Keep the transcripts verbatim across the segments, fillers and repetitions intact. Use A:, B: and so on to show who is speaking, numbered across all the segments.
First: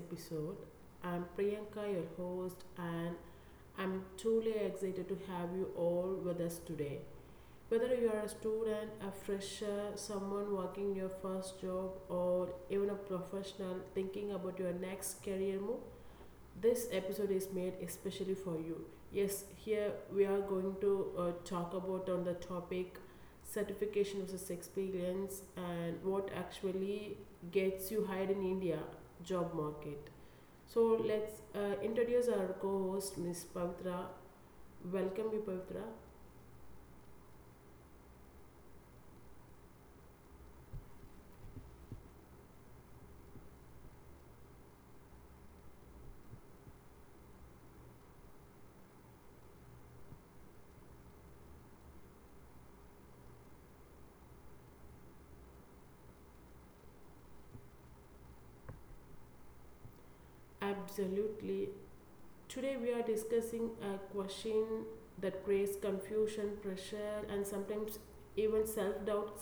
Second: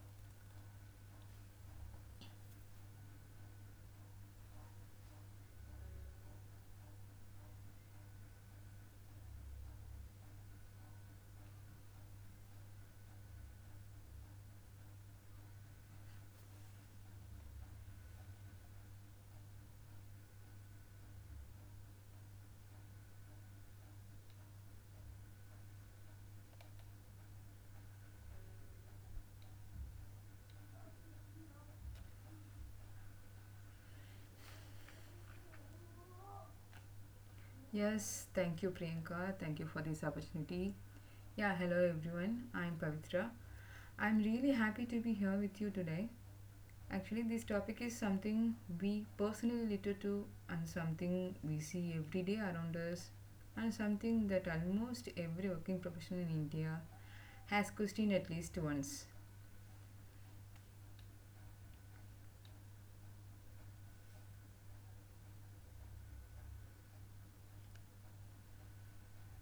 A: episode. I'm Priyanka, your host, and I'm truly excited to have you all with us today. Whether you are a student, a fresher, someone working your first job, or even a professional thinking about your next career move, this episode is made especially for you. Yes, here we are going to uh, talk about on the topic certification versus experience and what actually gets you hired in India job market. So let's uh, introduce our co-host Miss Pavitra. Welcome you Pavitra.
B: Yes, thank you, Priyanka. Thank you for this opportunity. Yeah, hello everyone. I'm Pavitra. I'm really happy to be here with you today. Actually, this topic is something we personally relate to and something we see every day around us and something that almost every working professional in India has questioned at least once.
A: Absolutely. Today we are discussing a question that creates confusion, pressure and sometimes even self-doubt.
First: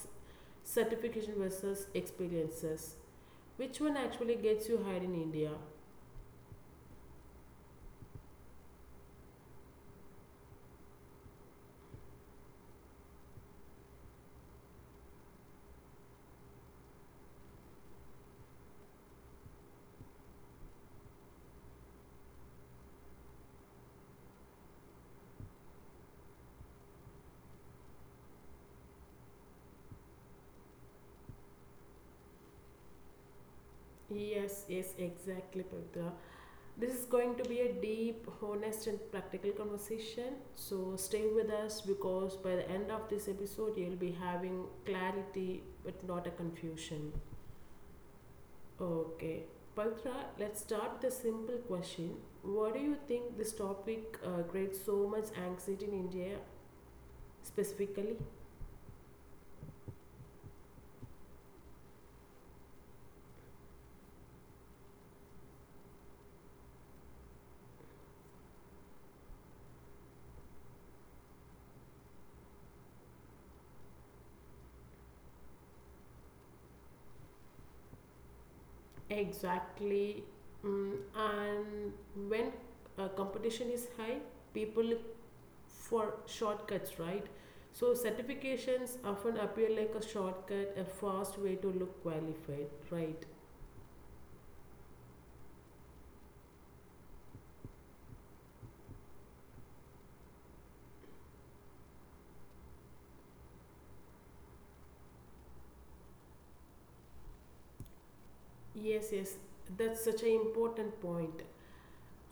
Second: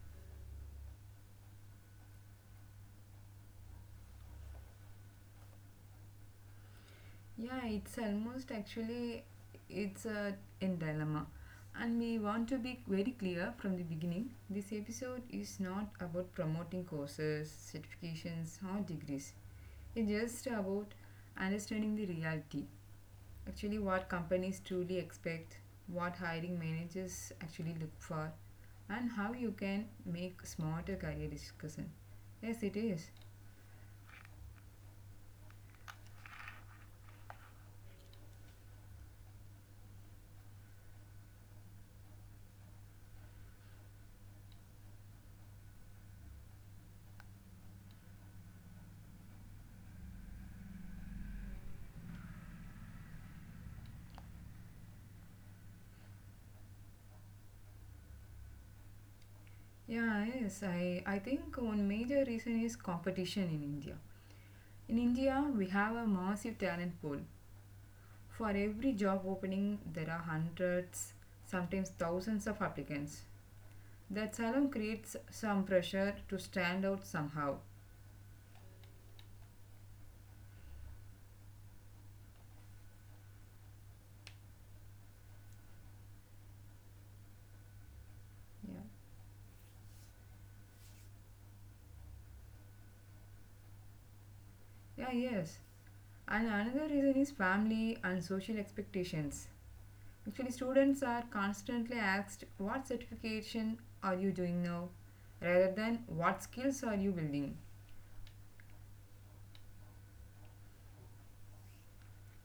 A: Certification versus experiences. Which one actually gets you hired in India?
B: Yeah, it's almost actually it's a, a dilemma. And we want to be very clear from the beginning. This episode is not about promoting courses, certifications or degrees. It's just about understanding the reality. Actually, what companies truly expect, what hiring managers actually look for, and how you can make smarter career discussion. Yes, it is.
A: Yes, yes, exactly, Pavitra. This is going to be a deep, honest, and practical conversation. So stay with us because by the end of this episode, you'll be having clarity but not a confusion. Okay, Pavitra, let's start with a simple question. What do you think this topic uh, creates so much anxiety in India specifically?
B: Yeah, yes. I, I think one major reason is competition in India. In India, we have a massive talent pool. For every job opening, there are hundreds, sometimes thousands of applicants. That alone creates some pressure to stand out somehow.
A: Exactly. Mm, and when uh, competition is high, people look for shortcuts, right? So
B: Yeah.
A: certifications often appear like a shortcut, a fast way to look qualified, right?
B: Yeah, yes. And another reason is family and social expectations. Actually, students are constantly asked what certification are you doing now rather than what skills are you building.
A: Yes, yes, that's such an important point.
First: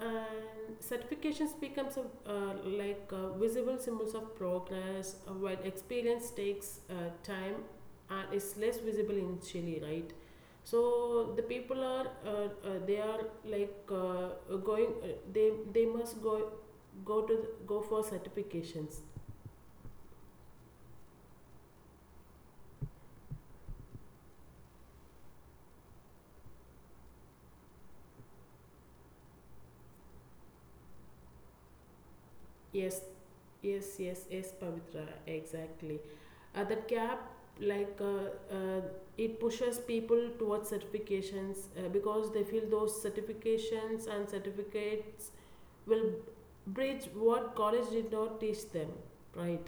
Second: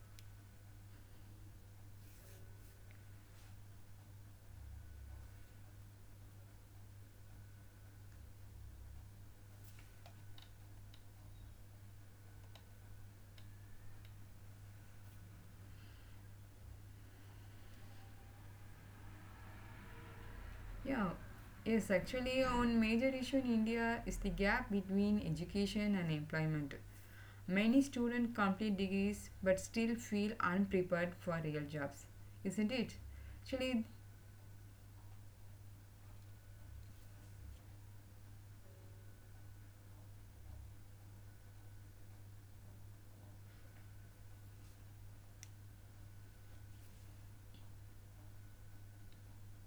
A: And certifications becomes a, uh, like uh, visible symbols of progress uh, while experience takes uh, time and is less visible initially, right? So the people are uh, uh, they are like uh, going, uh, they they must go go to go for certifications.
B: Yeah, yes, actually, one major issue in India is the gap between education and employment. Many students complete degrees but still feel unprepared for real jobs, isn't it?
A: Yes.
B: Actually,
A: Yes, yes, yes, Pavitra, exactly. Uh, that gap, like, uh, uh, it pushes people towards certifications uh, because they feel those certifications and certificates will bridge what college did not teach them, right?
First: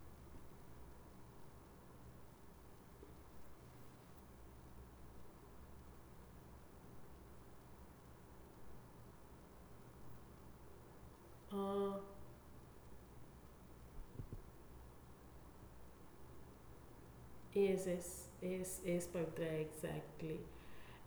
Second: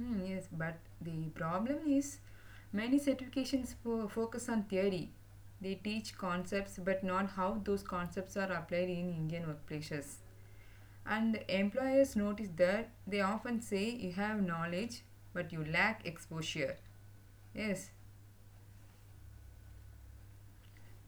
B: mm, yes, but the problem is many certifications fo- focus on theory. They teach concepts but not how those concepts are applied in Indian workplaces. And
A: Uh,
B: employers notice that they often say you have knowledge but you lack exposure.
A: yes,
B: Yes.
A: yes, yes, yes, Pavitra, exactly.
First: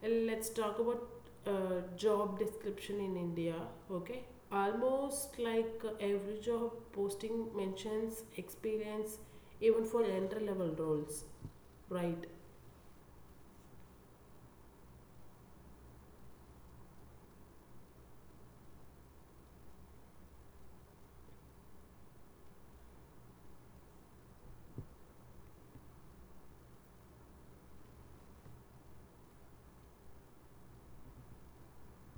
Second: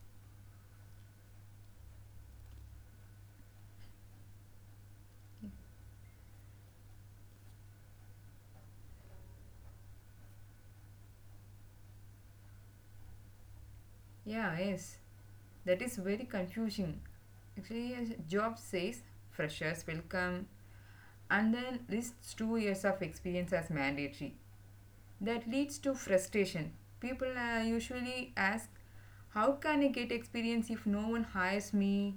A: Let's talk about uh, job description in India. Okay, almost like uh, every job posting mentions experience, even for entry level roles, right?
B: Yeah, yes. That is very confusing. Actually, a job says freshers will come and then lists two years of experience as mandatory. That leads to frustration. People uh, usually ask, how can I get experience if no one hires me?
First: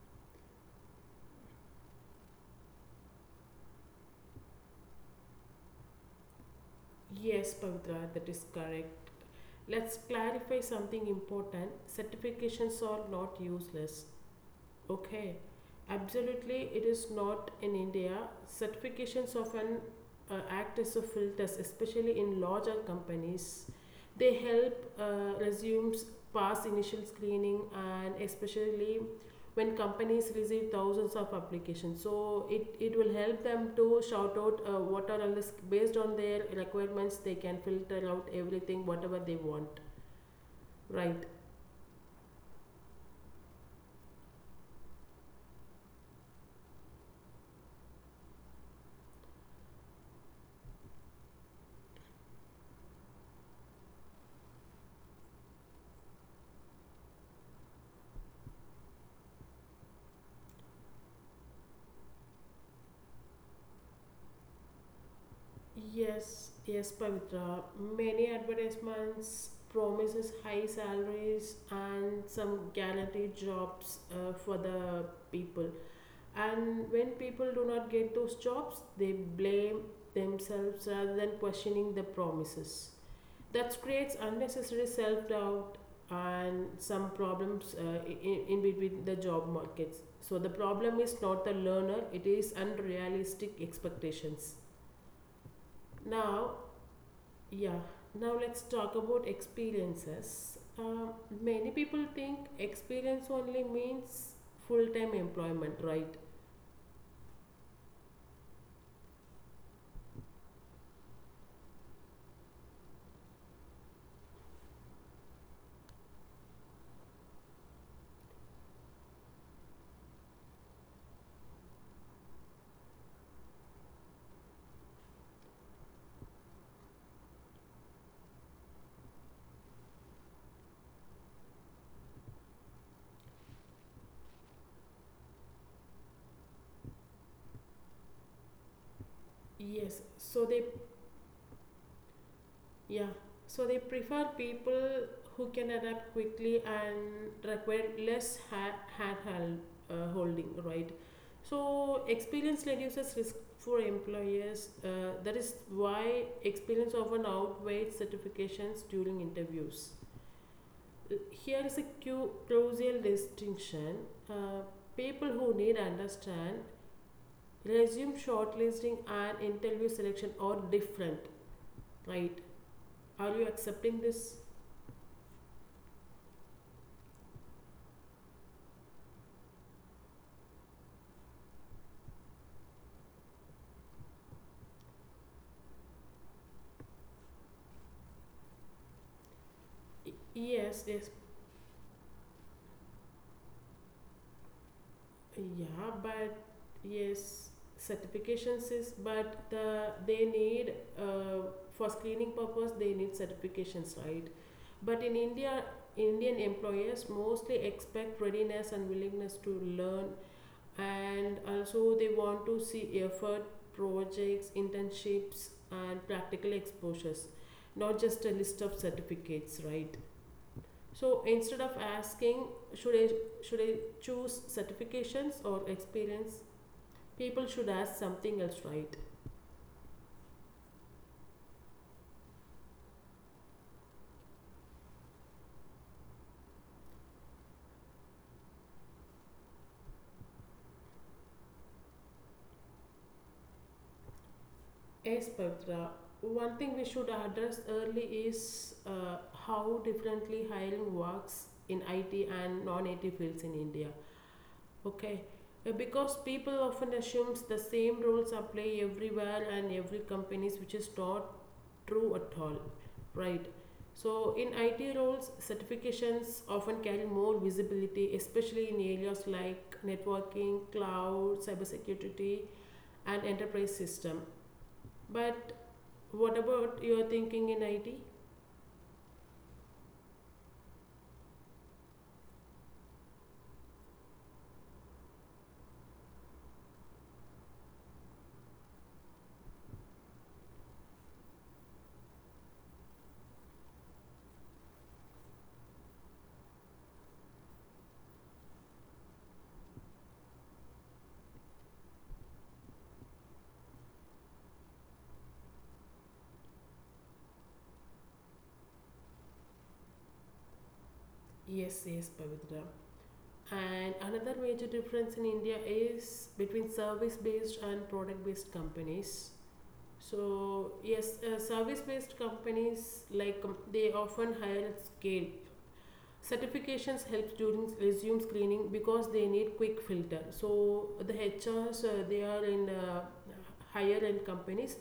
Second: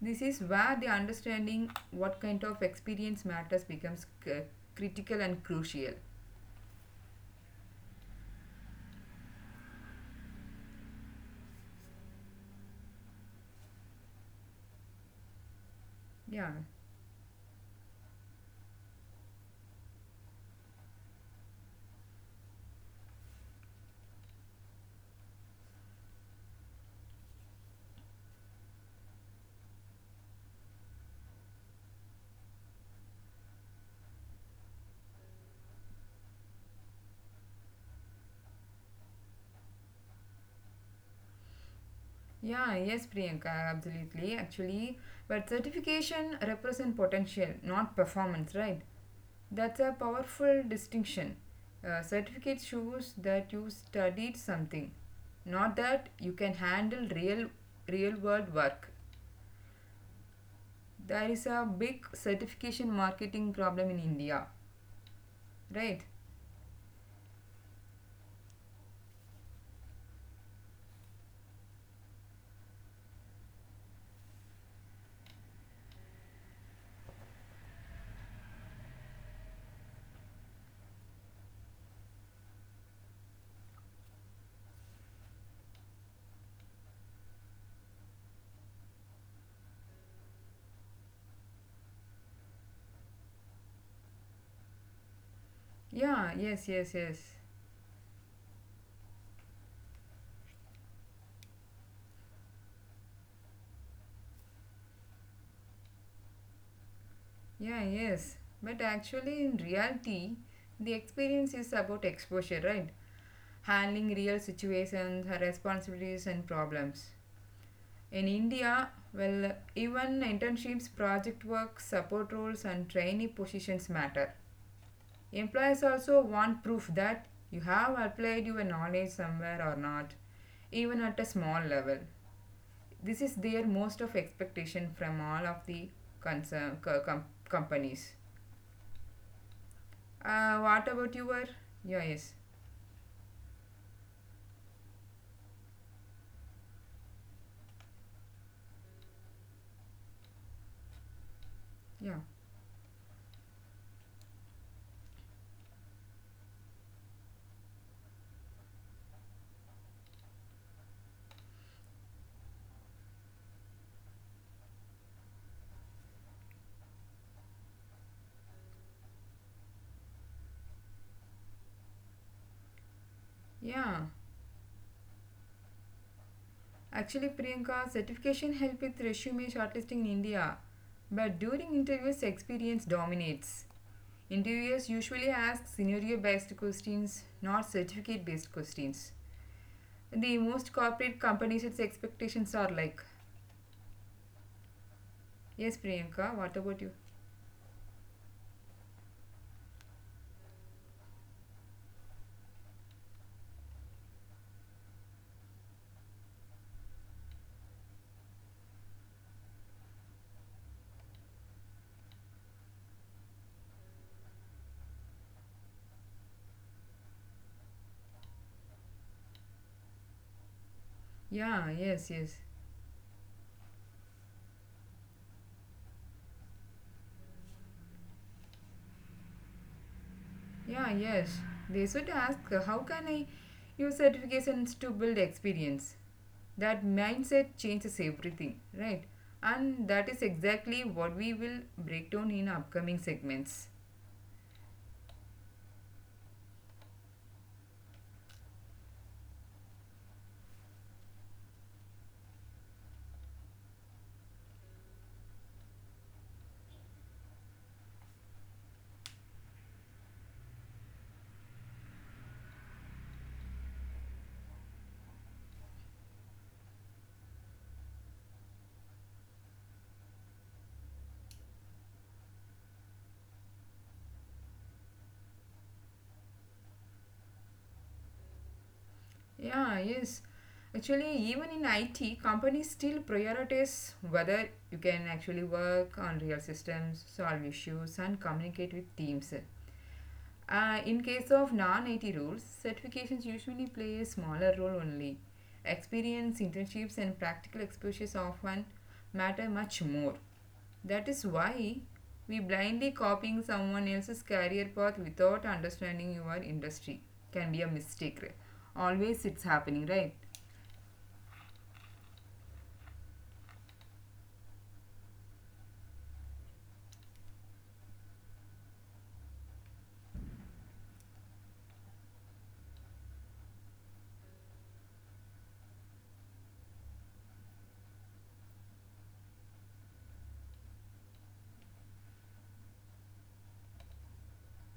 B: This is where the understanding what kind of experience matters becomes c- critical and crucial.
A: Yes, Pavitra, that is correct. Let's clarify something important. Certifications are not useless. Okay,
B: Yeah.
A: absolutely. It is not in India. Certifications of an uh, act as a filters, especially in larger companies. They help uh, resumes pass initial screening, and especially when companies receive thousands of applications. So it, it will help them to shout out uh, what are all the based on their requirements. They can filter out everything whatever they want. Right.
B: Yeah, yes, Priyanka, absolutely. Actually, but certification represent potential, not performance, right? That's a powerful distinction. Uh, certificate shows that you studied something, not that you can handle real, real world work. There is a big certification marketing problem in India, right?
A: Yes, yes, Pavitra. Many advertisements promises high salaries and some guaranteed jobs uh, for the people. And when people do not get those jobs, they blame themselves rather than questioning the promises. That creates unnecessary self doubt and some problems uh, in, in between the job markets. So the problem is not the learner; it is unrealistic expectations.
B: Yeah,
A: Now,
B: yes, yes, yes.
A: yeah, now let's talk about experiences. Uh, many people think experience only means full time employment, right?
B: Yeah, yes. But actually, in reality, the experience is about exposure, right? Handling real situations, her responsibilities, and problems. In India, well, even internships, project work, support roles, and trainee positions matter. Employers also want proof that you have applied your knowledge somewhere or not, even at a small level. This is their most of expectation from all of the concern, co- com- companies.
A: Yes, so
B: Uh,
A: they,
B: what about your? Yeah, yes.
A: yeah, so they prefer people who can adapt quickly and require less ha- hand held, uh, holding, right? So,
B: Yeah.
A: experience reduces risk for employers. Uh, that is why experience often outweighs certifications during interviews. Here is a crucial distinction. Uh, People who need understand resume shortlisting and interview selection are different, right? Are you accepting
B: Yeah.
A: this?
B: Actually, Priyanka, certification help with resume shortlisting in India, but during interviews, experience dominates. Interviewers usually ask scenario-based questions, not certificate-based questions.
A: Y-
B: The most
A: Yes, yes,
B: corporate companies' its expectations are like, yes,
A: yeah,
B: Priyanka,
A: but
B: what about you?
A: yes, certifications is, but the they need uh, for screening purpose they need certifications, right? But in India, Indian employers mostly expect readiness and willingness to learn, and also they want to see effort, projects, internships and practical exposures, not just a list of certificates, right? So instead
B: Yeah,
A: of
B: yes, yes.
A: asking should i should i choose certifications or experience, people should ask something else, right?
B: Yeah, yes. They should ask, how can I use certifications to build experience? That mindset changes everything, right? And that is exactly what we will break down in upcoming segments.
A: Yes, Pavitra. One thing we should address early is uh, how differently hiring works in IT and non-IT fields in India. Okay, Uh, because people often assumes the same rules apply everywhere and every companies, which is not true at all, right? So in I T roles, certifications often carry more visibility, especially in areas like networking, cloud, cybersecurity, and enterprise system. But what about your thinking in I T?
B: Yeah, yes. Actually, even in it companies still prioritize whether you can actually work on real systems, solve issues, and communicate with teams. Uh, in case of non-it roles, certifications usually play a smaller role. Only experience, internships, and practical exposures often matter much more. That is why we blindly copying someone else's career path without understanding your industry can be a mistake, right? Always it's happening, right?
A: Yes, yes, Pavitra. And another major difference in India is between service based and product based companies. So yes, uh, service-based companies like com- they often hire at scale. Certifications helps during resume screening because they need quick filter. So the H Rs uh, they are in uh, higher end companies,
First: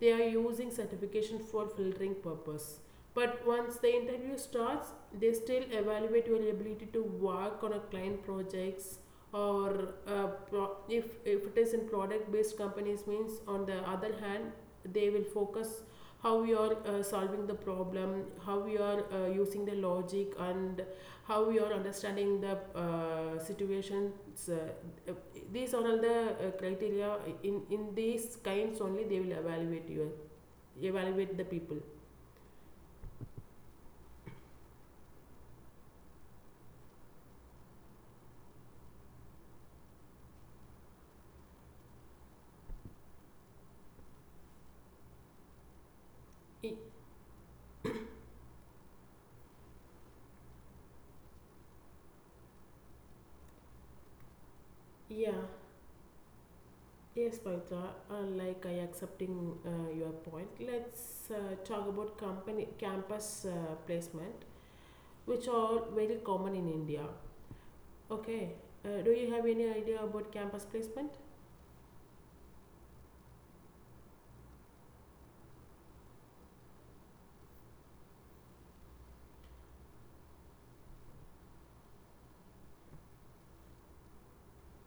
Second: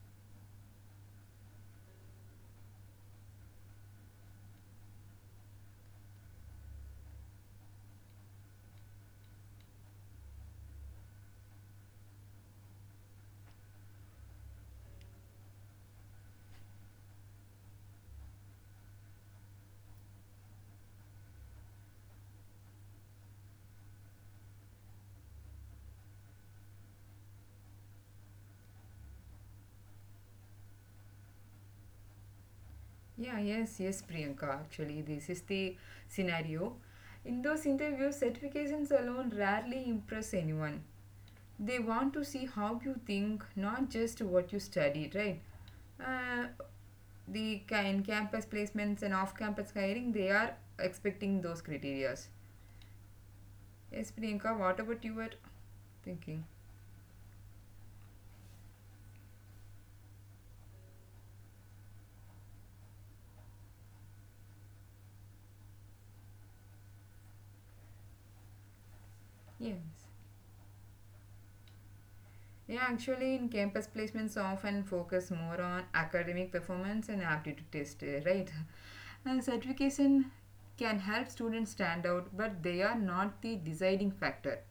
A: they are using certification for filtering purpose. But once the interview starts, they still evaluate your ability to work on a client projects, or uh, pro- if, if it is in product based companies means on the other hand, they will focus how we are uh, solving the problem, how we are uh, using the logic, and how we are understanding the uh, situations. Uh, these are all the uh, criteria. In in these kinds only they will evaluate you, evaluate the people.
B: Yeah, yes, yes, Priyanka. Actually, this is the scenario. In those interviews, certifications alone rarely impress anyone. They want to see how you think, not just what you studied, right? Uh,
A: I,
B: the ca- in campus placements and off campus hiring, they are expecting those criterias. Yes, Priyanka, what about you?
A: yeah.
B: Thinking.
A: Yes, Pavitra. Uh, like I accepting uh, your point. Let's uh, talk about company campus uh, placement, which are very common in India. Okay. Uh, do you have any
B: Yes.
A: idea about campus placement?
B: Yeah, actually, in campus placements often focus more on academic performance and aptitude test, uh, right? And certification can help students stand out, but they are not the deciding factor.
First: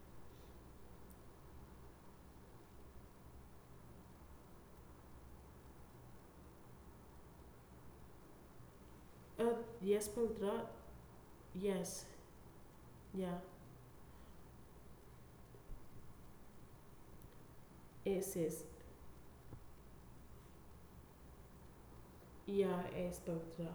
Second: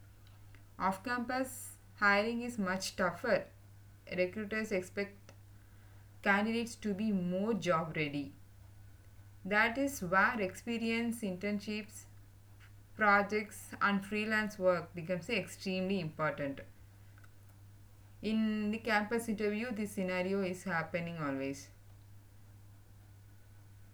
B: Off campus hiring is much tougher. Recruiters expect candidates to be more job ready.
A: Uh,
B: That is
A: yes,
B: where
A: Pavitra.
B: experience, internships,
A: Yes. Yeah.
B: projects, and freelance work becomes extremely important.
A: Yes.
B: In
A: Yes.
B: the campus interview, this scenario is happening always.
A: Yeah, yes, Pavitra.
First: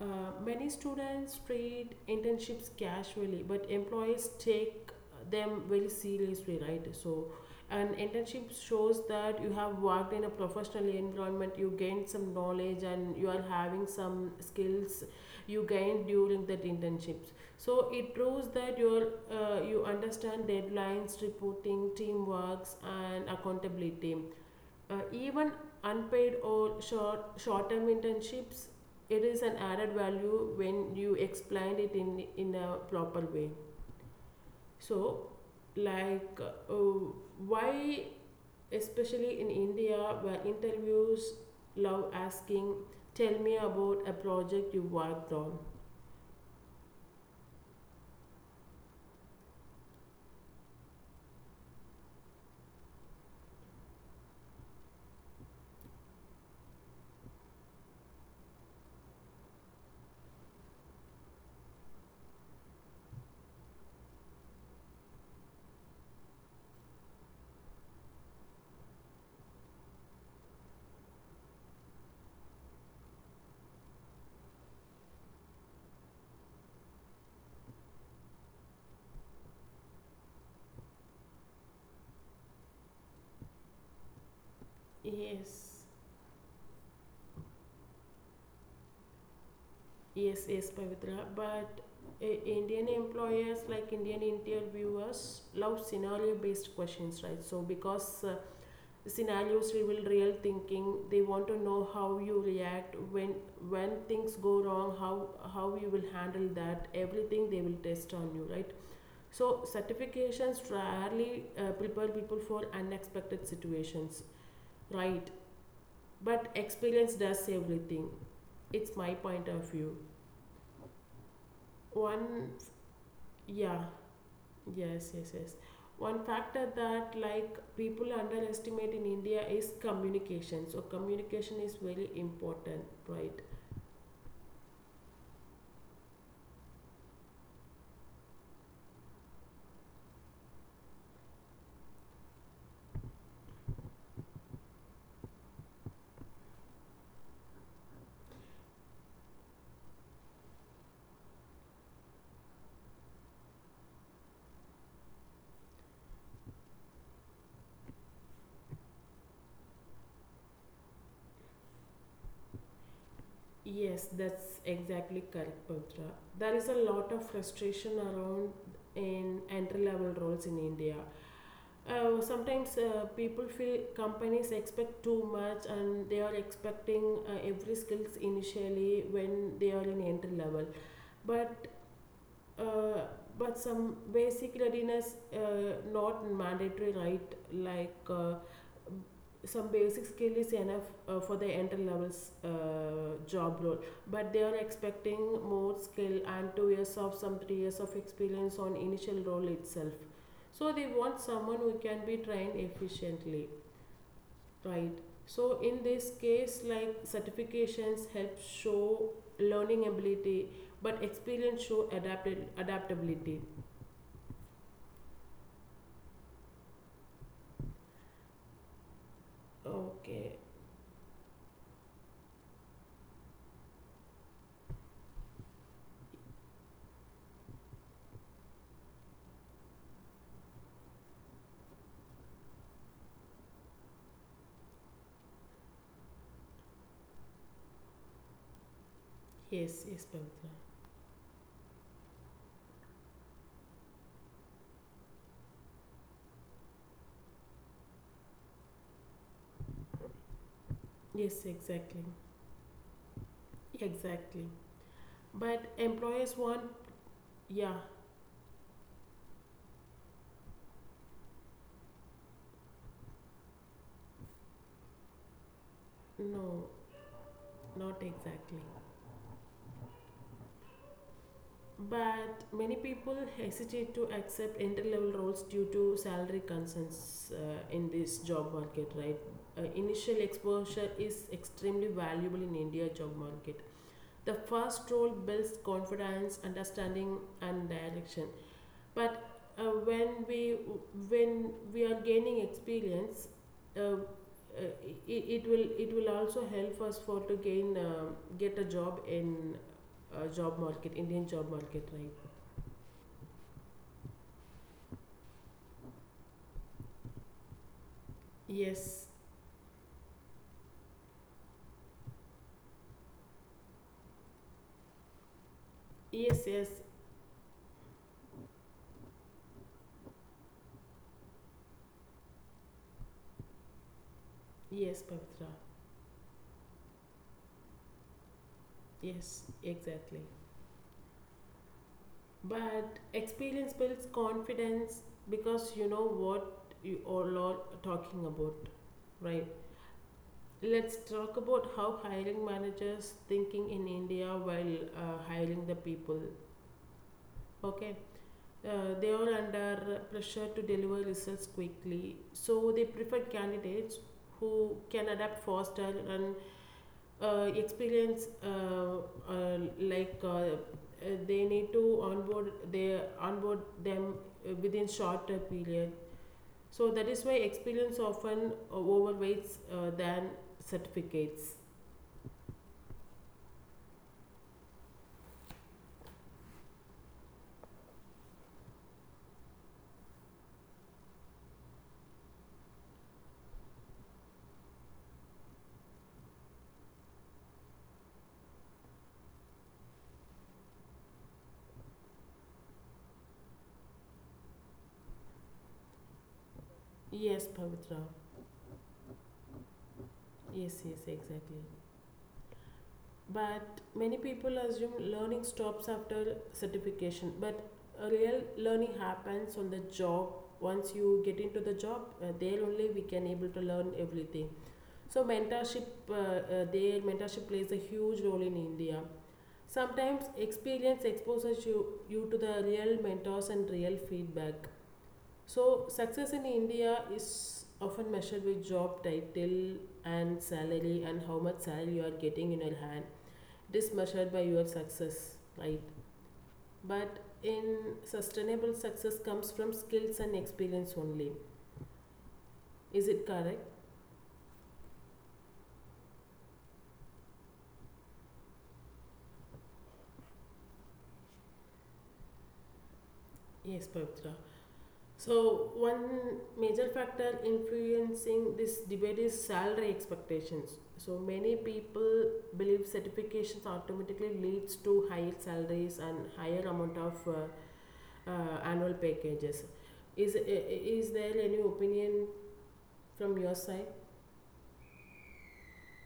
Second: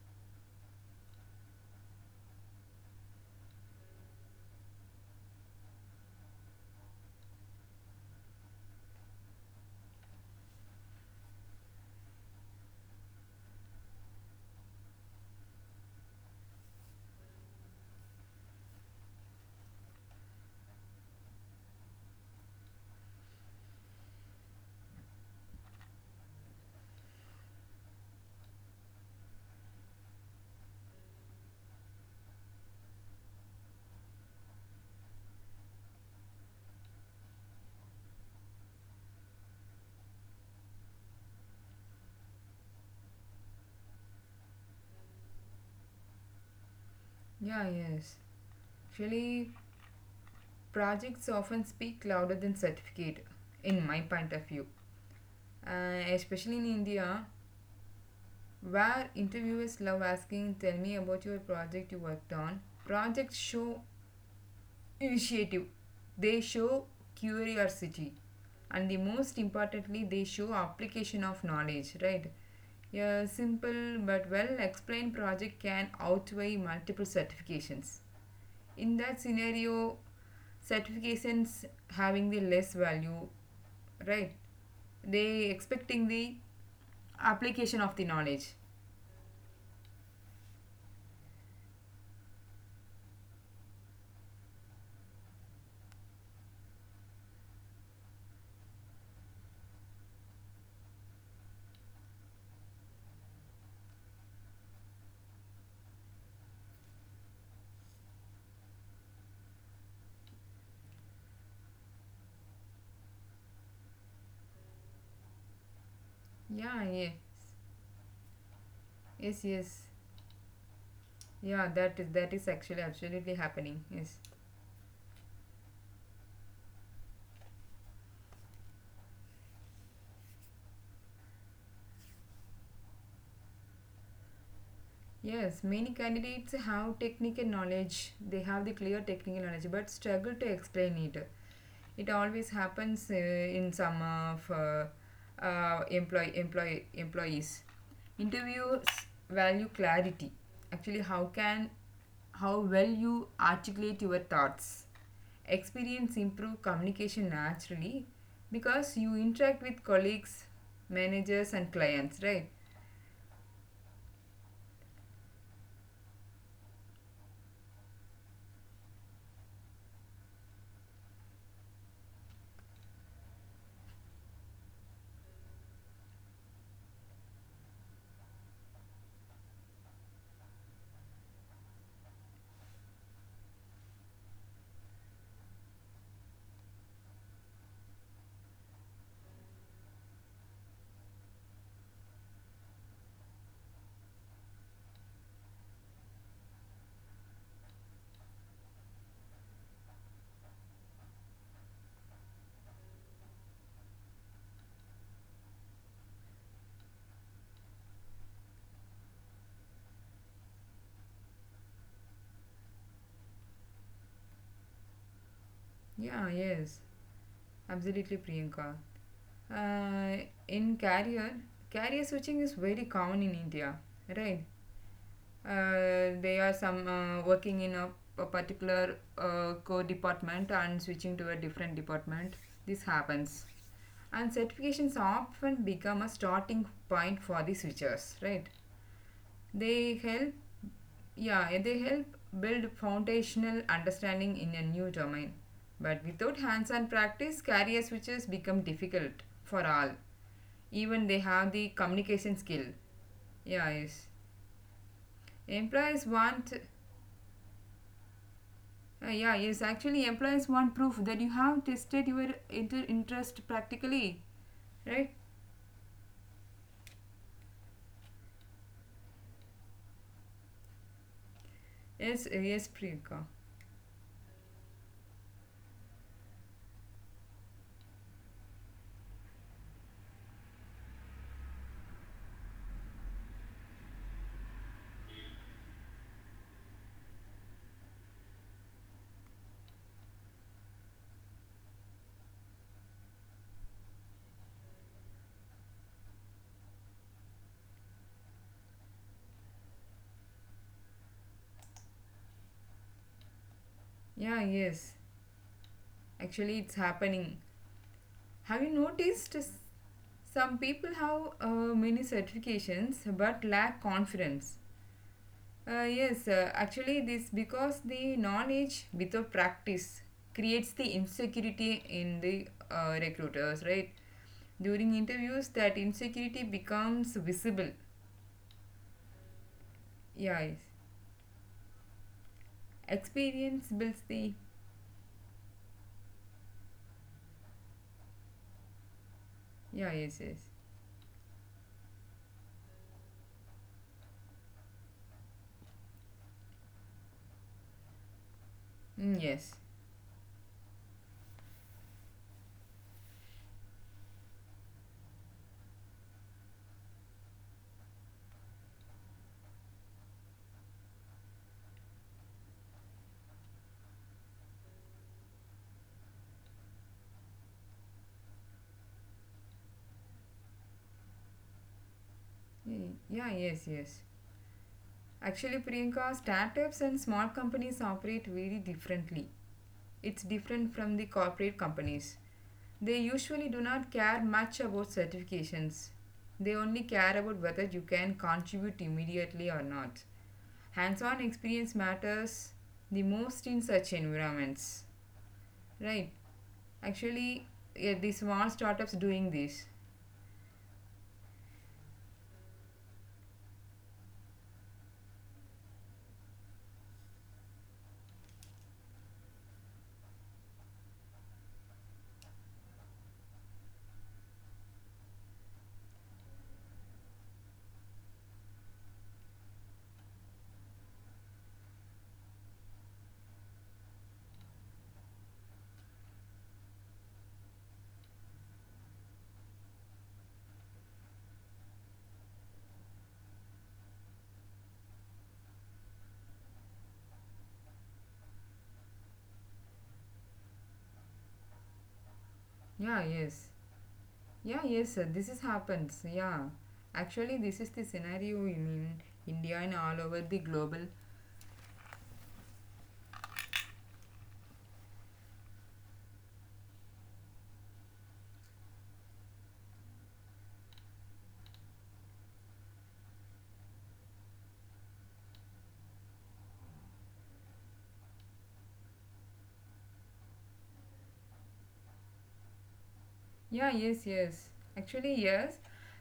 A: Uh, Many students treat internships casually, but employees take them very seriously, right? So, an internship shows that you have worked in a professional environment, you gained some knowledge, and you are having some skills you gained during that internships. So, it proves that you uh, you understand deadlines, reporting, teamworks, and accountability, uh, even unpaid or short short term internships, it is an added value when you explain it in in a proper way. So like uh, why, especially in India, where interviews love asking, tell me about a project you worked on.
B: Yeah, yes. Actually, projects often speak louder than certificate, in my point of view. Uh, especially in India, where interviewers love asking, tell me about your project you worked on. Projects show initiative. They show curiosity, and the most importantly they show application of knowledge, right? A simple but well explained project can outweigh multiple certifications. In that scenario, certifications having the less value, right? They
A: Yes,
B: expecting the application of the knowledge.
A: yes, yes, Pavitra. But uh, Indian employers, like Indian interviewers, love scenario based questions, right? So because uh, scenarios reveal real thinking, they want to know how you react when when things go wrong, how how you will handle that everything they will test on you, right? So certifications rarely uh, prepare people for unexpected situations, right? But
B: Yeah, yes.
A: experience does everything. It's my
B: Yes,
A: point of
B: yes.
A: view.
B: Yeah, that is that is
A: One
B: actually absolutely
A: yeah.
B: happening. Yes.
A: Yes, yes, yes. One factor that like people underestimate in India is communication. So communication is very important, right?
B: Yes, many candidates have technical knowledge, they have the clear technical knowledge, but struggle to explain it. It always happens uh, in some of uh, uh, employ, employ, employees. Interviewers value clarity. Actually, how can how well you articulate your thoughts. Experience improve communication naturally because you interact with colleagues, managers, and clients, right?
A: Yes, that's exactly correct, Pavitra. There is a lot of frustration around in entry level roles in India. Uh, sometimes uh, people feel companies expect too much and they are expecting uh, every skills initially when they are in entry level. But uh, but some basic readiness, uh, not mandatory, right? Like uh, some basic skill is enough uh, for the entry levels uh, job role. But they are expecting more skill and two years of some three years of experience on initial role itself. So they want someone who can be trained efficiently, right? So in this case, like certifications help show learning ability, but experience show adapted adaptability.
B: Yeah, yes, absolutely, Priyanka. Uh,
A: Okay.
B: in carrier, carrier switching is very common in India, right? Uh, they are some uh, working in a, a particular uh, core department and switching to a different department. This happens, and certifications often become a starting point for the switchers, right? They
A: Yes, yes,
B: help.
A: Pavitra.
B: Yeah, they help build foundational understanding in a new domain. But without hands-on practice, carrier switches become difficult for all even they
A: Yes,
B: have the
A: exactly.
B: communication skill. Yeah, yes.
A: Exactly. But
B: Employers
A: employers
B: want,
A: want, yeah,
B: uh, yeah, yes, actually, employers want proof that you have tested your inter- interest practically, right?
A: no, not exactly.
B: Yes,
A: But
B: uh, yes,
A: many people
B: Priyanka.
A: hesitate to accept entry level roles due to salary concerns uh, in this job market, right? Uh, initial exposure is extremely valuable in India job market. The first role builds confidence, understanding, and direction. But uh, when we when we are gaining experience, uh, uh, it, it will it will also help us for to gain um get a job in uh, job market, indian job market, right?
B: Yeah, yes. Actually, it's happening. Have you
A: Yes,
B: noticed s- some people have uh, many certifications but lack confidence? Uh, yes,
A: yes,
B: uh,
A: yes,
B: actually, this because the knowledge without practice creates the insecurity in the uh, recruiters, right? During
A: yes,
B: interviews,
A: Pavitra.
B: that insecurity becomes visible.
A: Yes, exactly.
B: Yeah, yes.
A: But experience
B: Experience
A: builds
B: builds the.
A: confidence because you know what you all are talking about, right?
B: Yeah, yes, yes.
A: Let's talk about how hiring managers thinking in India while uh, hiring the people. Okay, uh, they are
B: Mm, yes.
A: under pressure to deliver results quickly, so they prefer candidates who can adapt faster and uh, experience, uh, uh, like uh, uh, they need to onboard they onboard them uh, within shorter period. So that is why experience often uh, overweights uh, than certificates.
B: Mm, yeah, yes, yes. Actually, Priyanka, startups and small companies operate very differently. It's different from the corporate companies. They usually do not care much about certifications. They only care about whether you can contribute immediately or not. Hands-on experience matters the most in such environments, right?
A: Yes,
B: Actually,
A: Pavitra.
B: yeah, the small startups doing this.
A: Yes, yes, exactly. But many people assume learning stops after certification, but a real learning happens on the job. Once you get into the job, uh, there only we can able to learn everything. So mentorship, uh, uh, there mentorship plays a huge role in India. Sometimes experience exposes you, you to the real mentors and real feedback. So, success in India is often measured with job title and salary and how much salary you are getting in your hand. It is measured by your success, right? But in sustainable success comes from skills and experience only. Is
B: Yeah,
A: it
B: yes.
A: correct?
B: Yeah, yes, sir. This is happens. Yeah. Actually, this is the scenario in in India and all over the global.
A: Yes, Pavitra. So, one major factor influencing this debate is salary expectations. So, many people believe certifications automatically leads to higher salaries and higher amount of uh, uh, annual packages. Is is there any opinion from your
B: Yeah,
A: side?
B: yes, yes. Actually, yes.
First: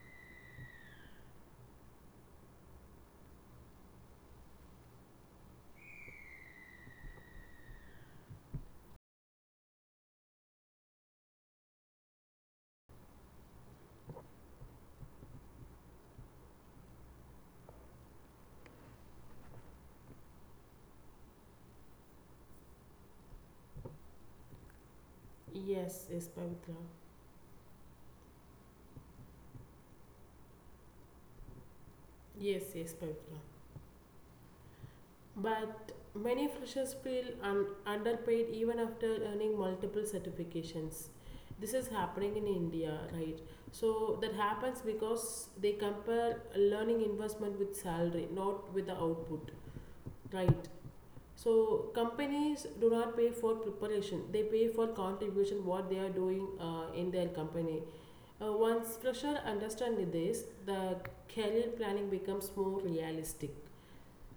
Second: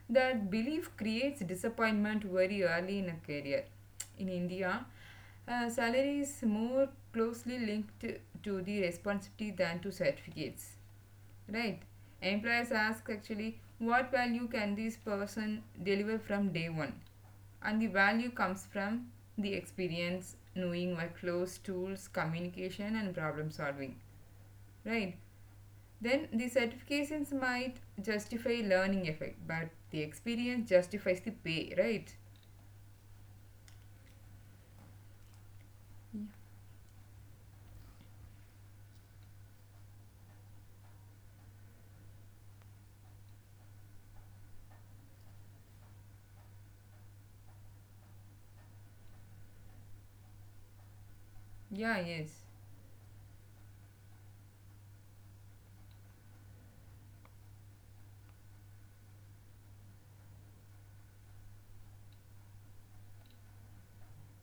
B: That belief creates disappointment very early in a career. In India, uh, salary is more closely linked to the responsibility than to certificates. Right? Employers ask actually what value can this person deliver from day one? And the value comes from the experience, knowing my clothes, tools, communication, and problem solving. Right?
A: Yes,
B: Then
A: yes,
B: the
A: Pavitra.
B: certifications might justify learning effect, but the experience justifies the pay, right?
A: Yes, yes, Pavitra. But many freshers feel un- underpaid even after earning multiple certifications. This is happening in India, right? So that happens because they compare learning investment with salary, not with the output, right? So
B: Yeah, yes.
A: companies do not pay for preparation; they pay for contribution what they are doing uh, in their company. Uh, once fresher understand this, the career planning becomes more realistic.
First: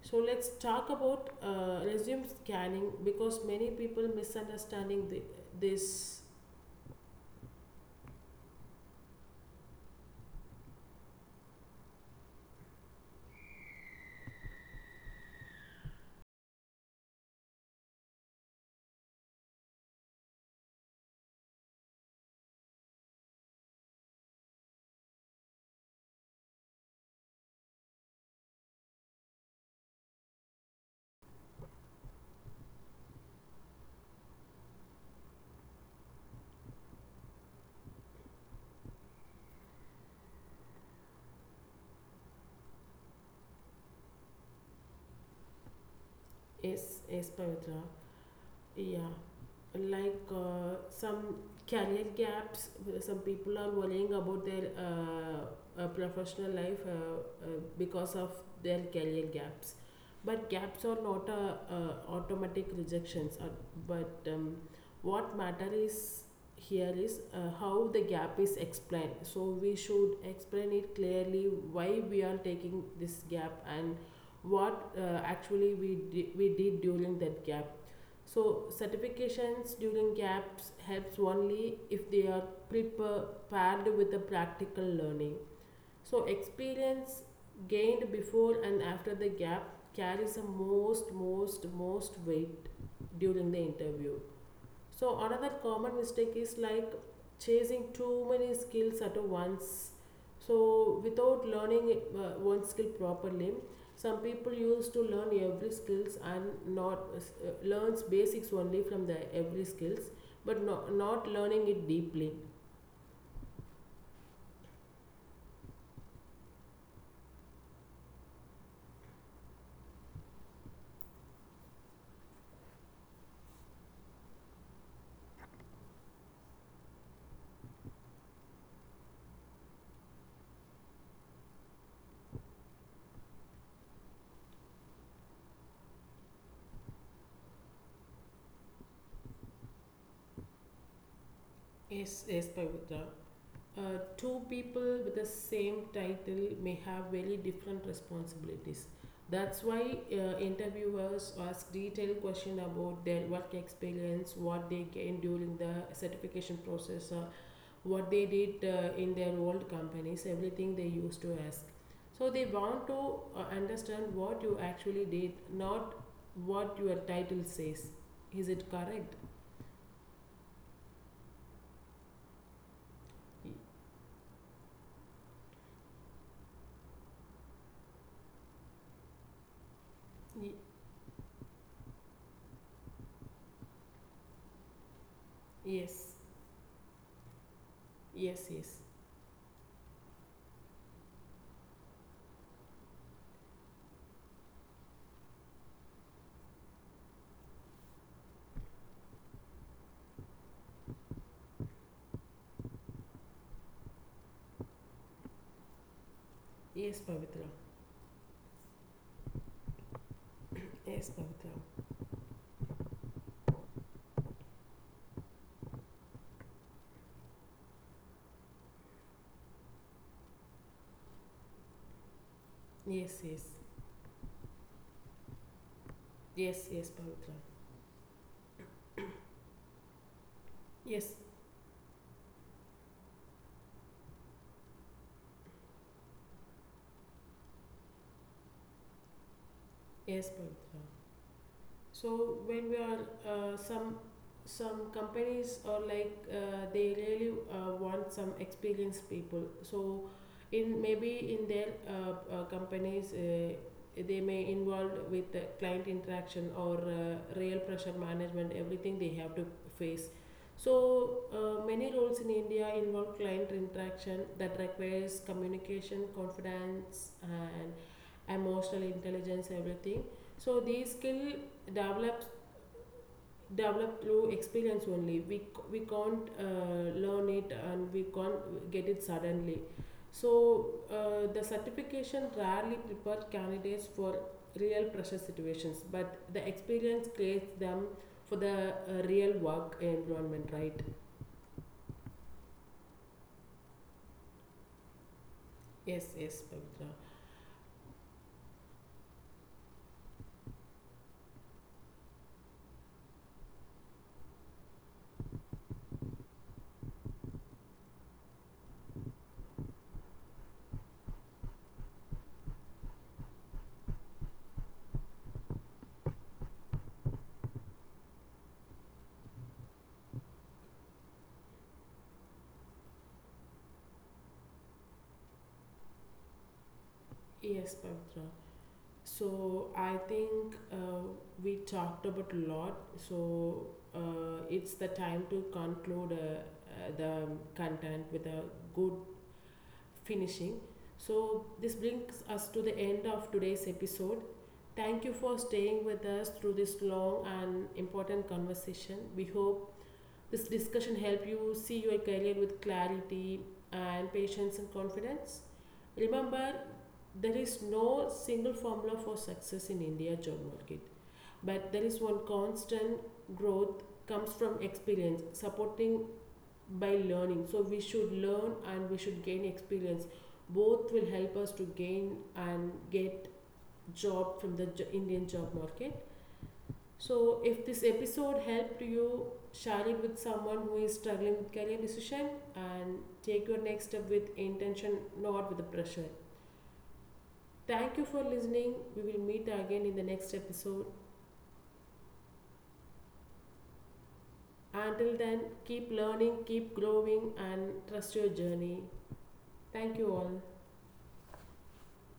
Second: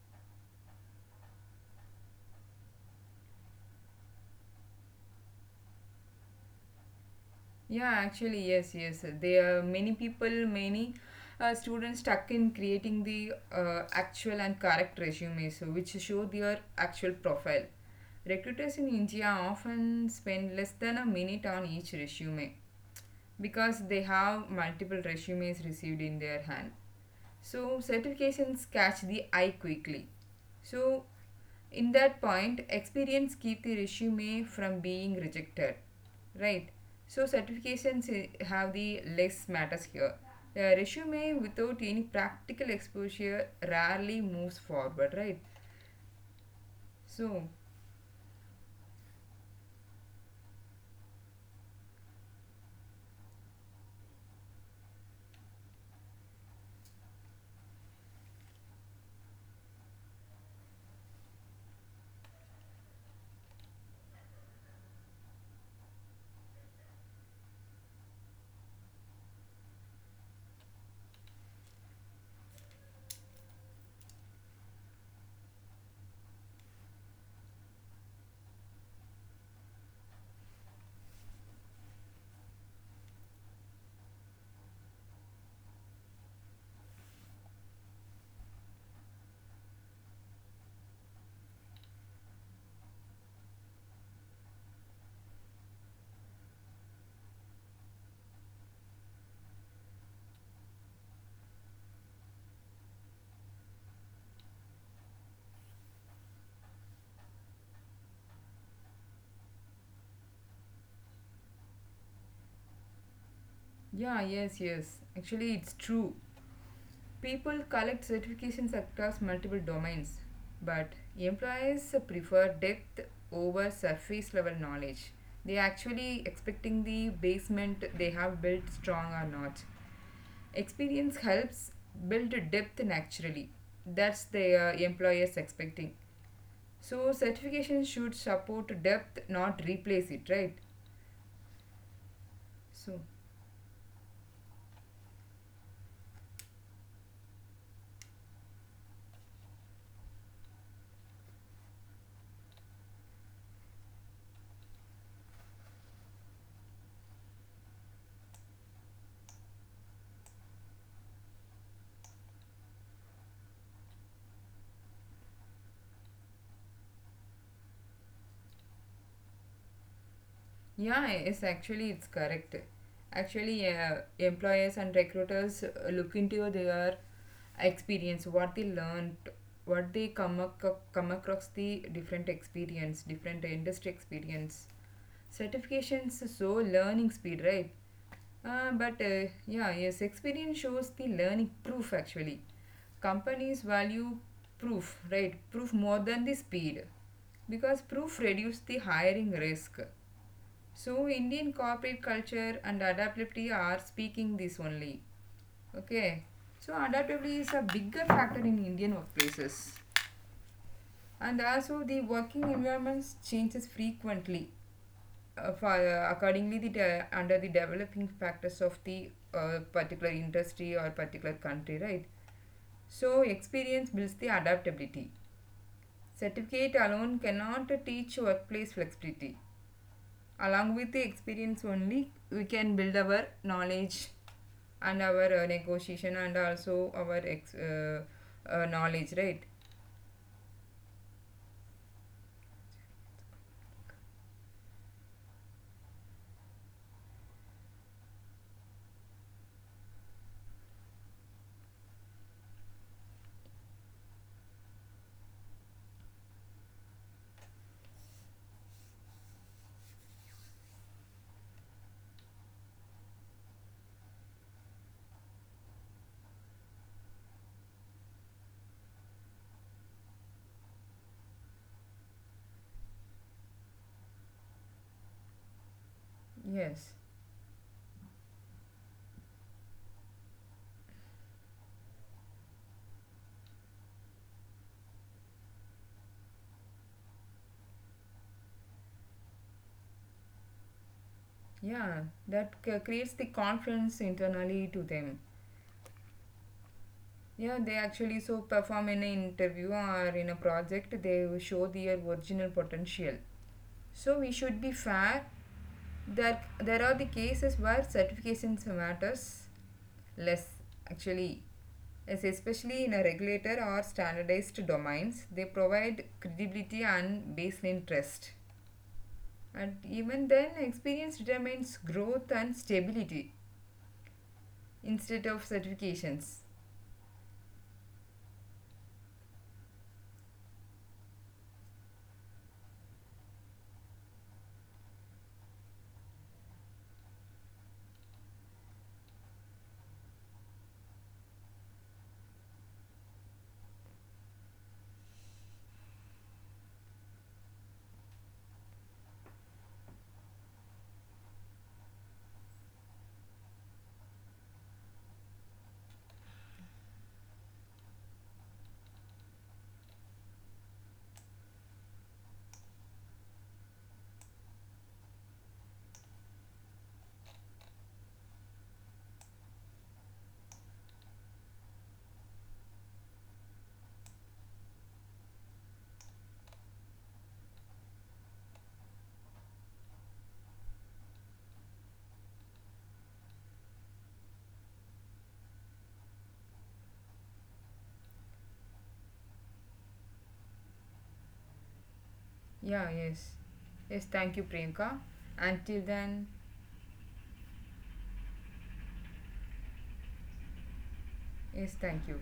A: So let's talk about uh, resume scanning because many people misunderstanding the, this.
B: Yeah, actually, yes, yes. There are many people, many uh, students stuck in creating the uh, actual and correct resumes, so which show their actual profile. Recruiters in India often spend less than a minute on each resume because they have multiple resumes received in their hand. So certifications catch the eye quickly. So in that point, experience keep the resume from being rejected, right? So certifications have the less matters here. A resume without any practical exposure rarely moves forward, right?
A: Yes, yes,
B: So.
A: Pavitra. Yeah. Like uh, some career gaps, some people are worrying about their uh, uh, professional life uh, uh, because of their career gaps, but gaps are not uh, uh, automatic rejections, uh, but um, what matter is here is uh, how the gap is explained, so we should explain it clearly why we are taking this gap and what uh, actually we di- we did during that gap. So certifications during gaps helps only if they are prepared with the practical learning. So experience gained before and after the gap carries the most most most weight during the interview. So another common mistake is like chasing too many skills at once. So without learning uh, one skill properly, some people used to learn every skills and not uh, learns basics only from the every skills, but not, not learning it deeply.
B: Yeah, yes, yes. Actually, it's true. People collect certifications across multiple domains, but employers prefer depth over surface level knowledge. They actually expecting the basement they have built strong or not. Experience helps build depth naturally. That's the uh, employers expecting. So certification should support depth, not replace it, right?
A: Yes, yes, Pavitra.
B: So
A: uh, Two people with the same title may have very different responsibilities. That's why uh, interviewers ask detailed questions about their work experience, what they gained during the certification process, uh, what they did uh, in their old companies, everything they used to ask. So they want to uh, understand what you actually did, not what your title says. Is it correct?
B: yeah, it's actually it's correct.
A: Y-
B: Actually, uh, employers and recruiters uh, look into their experience, what they learned, what they come
A: y-
B: ac- come across the different experience, different industry experience.
A: yes,
B: Certifications so learning speed, right?
A: yes,
B: Uh,
A: yes,
B: but uh, yeah, yes, experience shows the learning proof actually. Companies value proof, right? Proof more than the speed because proof reduces the hiring risk. So, Indian corporate culture and adaptability are speaking this only. Okay, so
A: yes,
B: adaptability
A: Pavitra.
B: is a bigger factor in Indian workplaces,
A: Yes,
B: and
A: Pavitra.
B: also the working environments changes frequently uh, fi- uh, accordingly the de- under the developing factors of the uh, particular industry or particular country, right?
A: Yes,
B: So
A: yes.
B: experience builds the adaptability.
A: Yes,
B: Certificate
A: yes,
B: alone
A: Pavitra.
B: cannot teach workplace flexibility. Along with the
A: Yes,
B: experience only, we can build our knowledge and our uh, negotiation and also our ex- uh, uh, knowledge, right?
A: yes, Pavitra. So when we are uh, some some companies, or like uh, they really uh, want some experienced people. So in maybe in their uh, uh, companies, uh, they may involve with the client interaction or uh, real pressure management. Everything they have to face. So uh, many roles in India involve client interaction that requires communication, confidence, and emotional intelligence, everything. So these skill developed developed through experience only, we we can't uh,
B: Yes.
A: learn it and we can't get it suddenly. So uh, the certification rarely prepares candidates for real pressure situations, but the experience creates them for the uh, real work environment, right?
B: Yeah, that c- creates the confidence internally to them.
A: Yes, yes, Pavitra.
B: Yeah, they actually so perform in an interview or in a project, they will show their original potential. So we should be fair that there are the cases where certifications matters less actually. As especially in a regulator or standardized domains, they provide credibility and baseline trust. And even then, experience determines growth and stability instead of certifications.
A: Yes, Pavitra. So I think uh, we talked about a lot. So uh, it's the time to conclude uh, uh, the content with a good finishing. So this brings us to the end of today's episode. Thank you for staying with us through this long and important conversation. We hope this discussion help you see your career with clarity and patience and confidence. Remember, there is no single formula for success in India job market, but there is one constant. Growth comes from experience, supporting by learning. So we should learn and we should gain experience. Both will help us to gain and get job from the Indian job market. So, if this episode helped you, share it with someone who is struggling with career decision and take your next step with intention, not with the pressure. Thank you for listening. We will meet again in the next episode.
B: Yeah, yes. Yes, thank you, Priyanka.
A: Until then,
B: Until
A: keep
B: then,
A: learning, keep growing, and trust your journey. Thank you all.
B: yes, thank you.